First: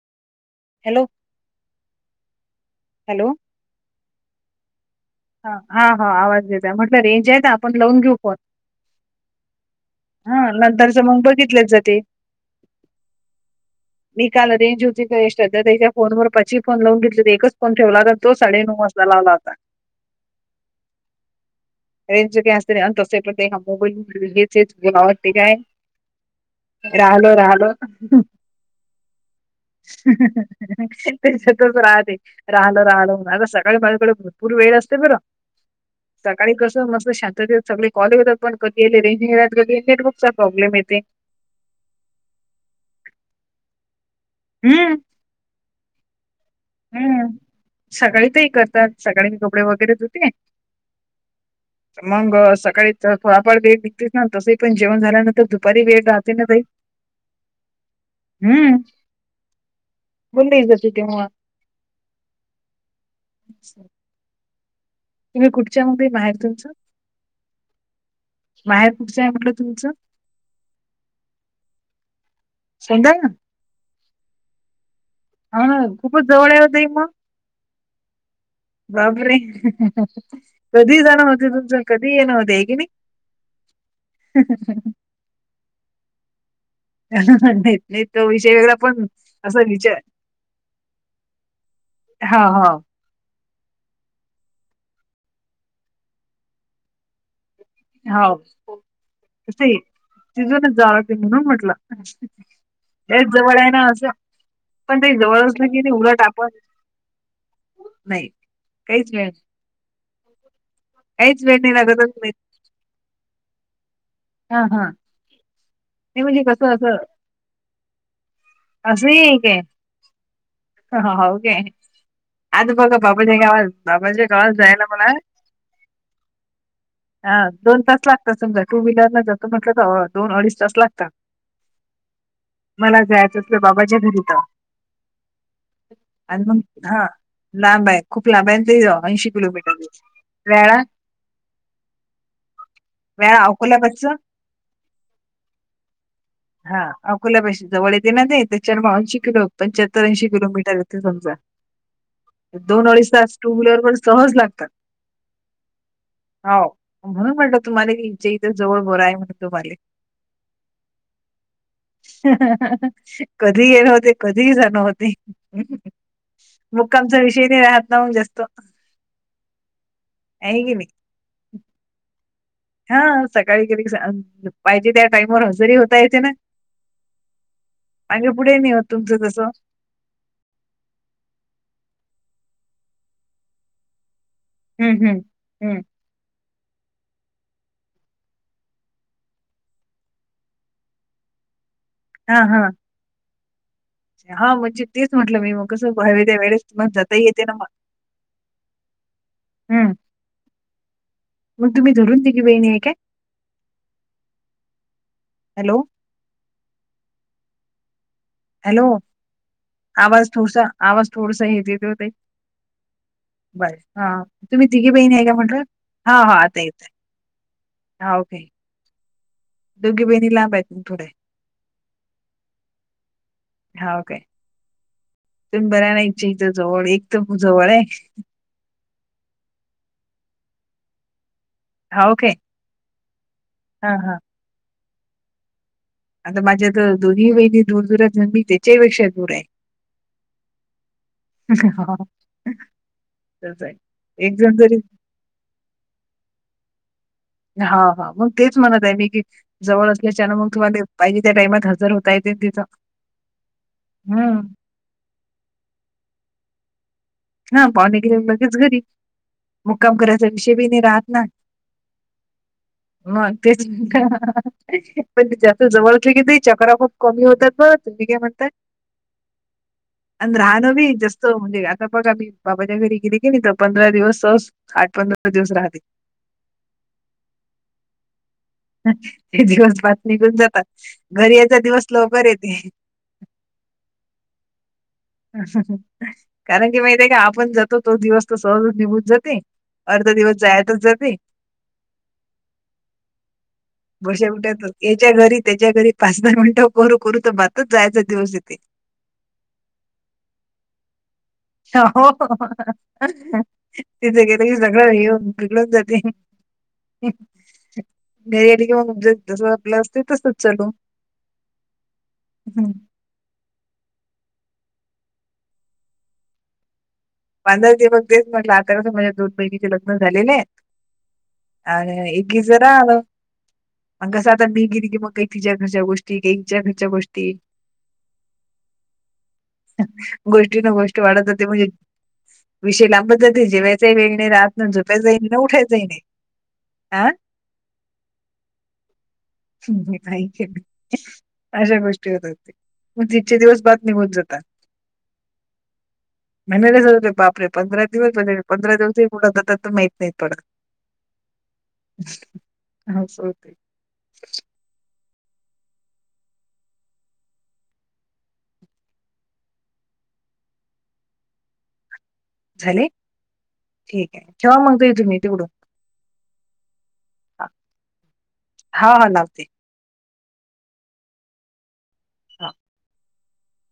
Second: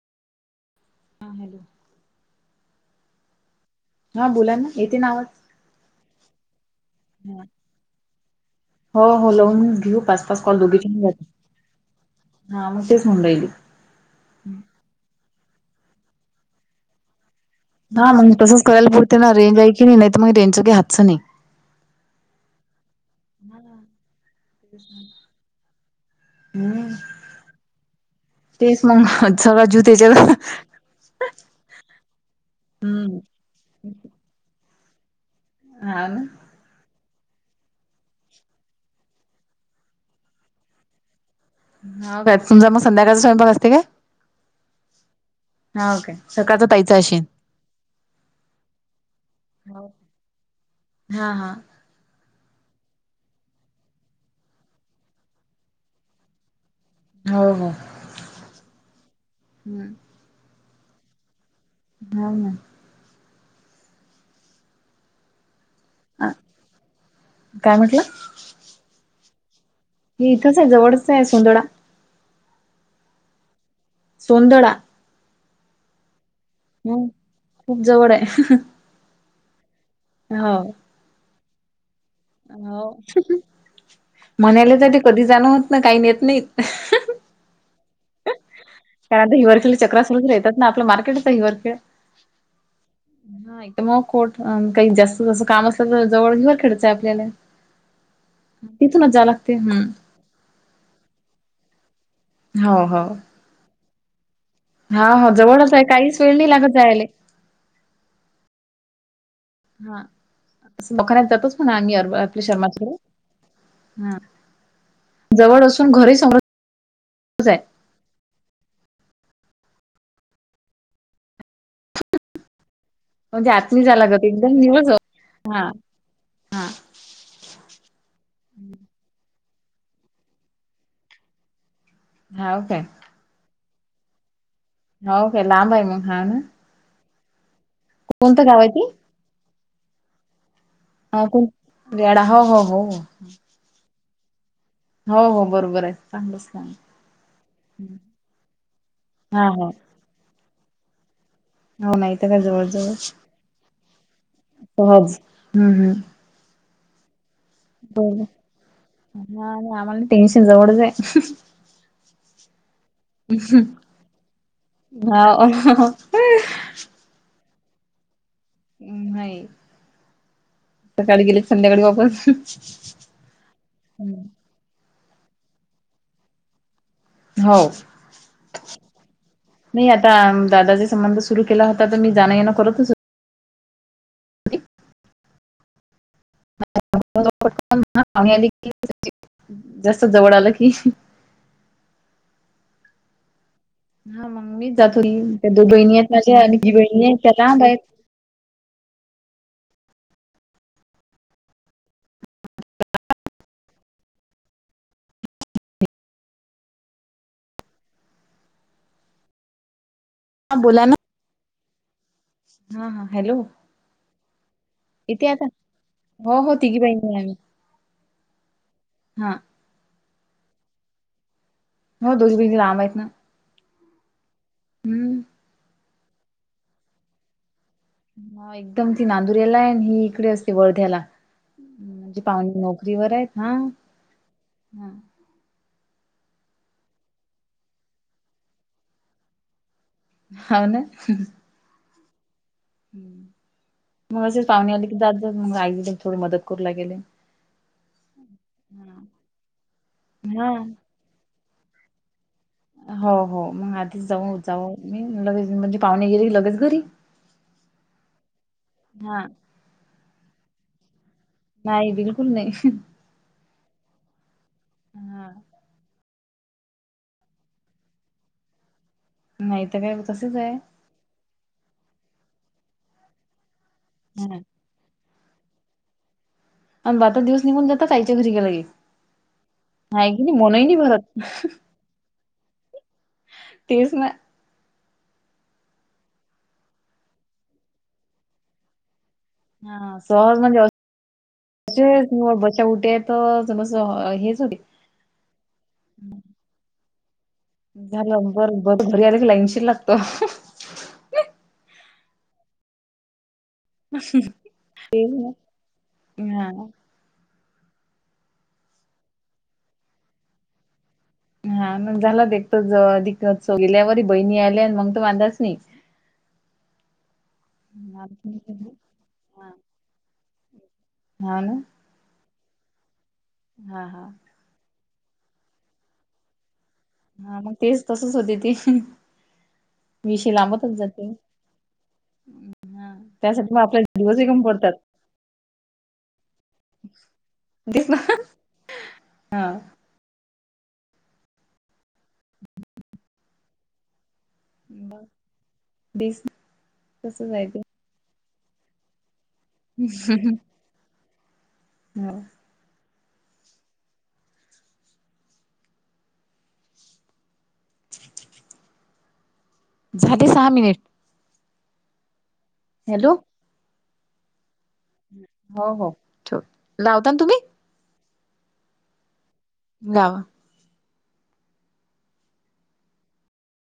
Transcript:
Hello! हा hello! Hello! हा बोला ना येते ना आवाज. ह हा हा आवाज देतय म्हटलं रेंज आहे हा ना आपण लावून घेऊ फोन. हो हो लावून घेऊ पाच पाच हा कॉल दोघी नंतरच मग जात बघितलेच जाते हा मग तेच म्हणून राहिली. मी काल रेंज होती श्रद्धा ताईच्या फोन वर पाची फोन लावून घेतले हो एकच, फोन ठेवला हा तर मग तो तसंच साडेनऊ करायला वाजता पुरते ना लावला होता. रेंज आहे की नाहीत मग रेंज काय हाच नाही. रेंज काय असते आणि तसं एका मोबाईलबाईल हेचच भ्या वाटतं काय. हम्म राहिलो राहिलो. तेच मग, सगळा जीव त्याच्यात त्याच्यातच राहते राहल राहल हम्म म्ह आता सकाळी माझ्याकडे. भरपूर वेळ असतं जरा. ह ना? सकाळी कसं मस्त शांततेत सगळे कॉल ही होतात पण कधी रेंज नाही राहत कधी नेटवर्कचा प्रॉब्लेम येते. हो का तुमचा मग संध्याकाळी स्वयंपाक असते का? हम्म! हाव काय सकाळचा, ताईचा असेल हम्म सकाळी तही करतात सकाळी मी कपडे वगैरे धुते. हा हा मग सकाळी थोडाफार वेळ निघतेस ना तसही पण जेवण झाल्यानंतर दुपारी वेळ राहते ना भाई. हो हो! हम्म बोल तेव्हा. हा ना. [inaudible] तुम्ही कुठच्या? म ना बाहेर तुमचं काय म्हटलं माहेर कुठच्यां आहे म्हटलं तुमचं. हे इथंच आहे जवळच आहे सुोंदडा. सौंदळा. सौंदळा. हा खूपच जवळ हे. हम खूप जवळ आहे बापरे! हो कधी जाण होत तुमच कधी येन हो म्हणाला ज ते कधी जाण होत ना काही नेत नाहीत त नाही तो विषय वेगळा पण कारण असा हिवरखेली विचार चक्र सुरूच राहतात ना आपल्या मार्केटचा हिवरखेळ हा नाही तर मग खोट काही जास्त जसं काम असलं तर जवळ घे खेडचंय आपल्याला हा तिथूनच जावं लागते त हम्म तिजून जाला ते म्हणून म्हटलं हो हो लयच जवळ आहे ना असं पण हा काही हो जवळ असलं जवळच आहे की काहीच उलट वेळ आपण नाही लागत जायले. नाही काहीच हा काहीच नाही निरागस बसलोय शर् मात [unintelligible] हम् हा हा जवळ असून घर -. ते म्हणजे कसं असं अस ही एकय हाव काय आता बघ बाबाच्या म्हणजे गावाात आत नाही जायला लागत बाबाच्या गावात एकदम निवळ जायला मला जवळ हा हा हा दोन तास लागतात समजा टू व्हीलरला जातो म्हटलं तर दोन अडीच तास लागतात. हाव काय मला जायचंच बाबाजी घरी तर हो काे? लांब आहे मग हा ना आणि मग हा लांब आहे खूप लांब आहे ते जाऊ ऐंशी किलोमीटर. हे वेळा हा कोण वेडा हो हो हो वेळा अकोल्या बचं हो हो बरोबर आहे चांगलंच काम हा अकोल्यापशी जवळ येेते ना ते त्याच्याार हा बवऐंशीिो हा पंच्याहत्तर ऐंशी किलोीटर येथे समजा हो नाही तर काय जवळ दोन जवळ अडीच तास टू व्हीलर व सहज लागतात. सहज हम्म हम्म हो म्हणून म्हटलं तुम्हाला हिच्या इथं जवळ बर आहे. म्हण तुम्हाला टेनशन जवळचं आहे हम्म ह ह कधी ये न होते कधीही जाण हो्हते हा मुक्कामचा विषय नाही राहत नाऊन जास्तो म् नाही की नाही. सकाळी गेले संध्याकाळी वापस हा सकाळी कधी पाहिजे त्या टाईमर हजेरी होता. येता ना हो मागे पुढे नाही होत तुमचं तसं नाही आता दादाचा संबंध सुरु केला होता. तर मी जाण येण करतच होते हम्म हम्म हम्म पा आली क जास्त जवळ आलं की हा हा मग हा मीच म्हणजे जात तेच होती म्हटलं मी त्या मग दोन कसं बहिणी आहेत पावे त्या माझ्या आणि वेळेस जी मग बहिणी आहे जाताही त्या येते ना लांब मग आहेत हमम मग तुम्ही धरून तघी बहिणी आहे का? हॅलो हॅलो आवाज हा थोडसा बोला ना आवाज थोडसा हेे होते हा हा हॅलो बरं हा. तुम्ही दिघी बहीणी आहे येते का आता म्हटलं हा हो, हा हो. आता तिघी येतय बहिणी हा ओके हा.. दोघी बहिणी लांब आहेत थोडे हो दोन्ही भैनी लांब आहेत ना हाव काय? हम्म.. तुम ब्या नाही इच्छाित जवळ एक तर जवळ आहे.. ह एकदम ती नांदुरेला आहे ही इकडे असते वर्ध्याला हां, म्हणजे ओके. पाहुणे नोकरीवर आहेत हा. हां, हां. हा.. आता माझ्या तर दोन्ही बहिणी दूर दूर मी त्याच्याहीपेक्षा दूर आहे हो ना.. हा.. तसं आहे. मग एक असे जण पाहणे जरी आले की जाता मग आईल थोडी मदत करू लागेले.. हा हा मग तेच म्हणत आहे मी की जवळ असल्या शिवाय मग हां. तुम्हाला पाहिजे त्या टाइमात हजर होता येते तिथं हो हो मग आधीच जाऊ हं. जाऊ मी लगेच म्हणजे पाहुणे गेले लगेच घरी हा पाहुणे गेरी लगेच घरी हां. मुक्काम करायचा विषय बी नाही राहात ना.. नाही बिलकुल नाही.. म तेच पण हां. जास्त जवळ की चक्रा खूप कमी होतात ब तुमही काय म्हणताय नाही तर काय तसंच आणि आहे. राहणं बी जास्त म्हणजे तर बघ आम्ही बाबाच्या घरी गेली गेली तर पंधरा दिवस हां. स आठ पंधरा दिवस राहते आणि आता दिवस निघून जात आईच्या घरी गेले की ते दिवस आहे की बातमीघून नाही मनही नाही भरत. जातात घरी याचा दिवस लवकर येते.. तेच ना.. कारण की माहित आहे का आपण जातो तो दिवस तर सहज निघून जाते अर्धा दिवस जायतच जाते बशा उठे तर जणस बशा हेच होते उठ्यातच याच्या घरी त्याच्या घरी पाच दहा मिनटं बात करू करू तर मग जायचा झालं दिवस येते बरं बरं घरी आले की लाईनशील लागतो हो हो.. तिथ गेलं क सगळ तेच येऊन ना बिकडून जाते हां. मी गेली की जस आपलं असते तसच चालू हा मग झाला एक हम्म. तत्सव गेल्यावरी बहिणी आल्या मग तो आलाच नाही ते हां, बघते मग आतास माझ्या दोन बहिणीचे लग्न झालेले हां ना. आणि जरा आलं हां, हां. मग कसं आता मी गेली की मग तिच्या घरच्या गोष्टी हिच्या घरच्या गोष्टी हा मग तेच तसच होते ते विषय गोष्टी न लांबतच गोष्टी वाढत जाते म्हणजे विषय हां, लांब जात त्यासाठी मग आपल्या जेवायचा वेग दिवसही नाही कमी राहत पडतात. झोपायच नाही ना उठायचं नाही आ तेच ना.. हा.. नाही केली अशा गोष्टी होत होते मग तितके दिवस बातमी होन जाते मग वीस महिन्याला जातात ते बापरे पंधरा दिवस म्हणजे पंधरा दिवसही कुठ जातात तर माहीत नाहीत पडत हो, अस होतंय ठीक ठीक. झाले सहा मिनिट झाले हॅलो, ठीक आहे कव्हा मग तुम्ही तडून हो, हो. ठेव. लावता ना तुम्ही? हा हा लावते. गावा हा.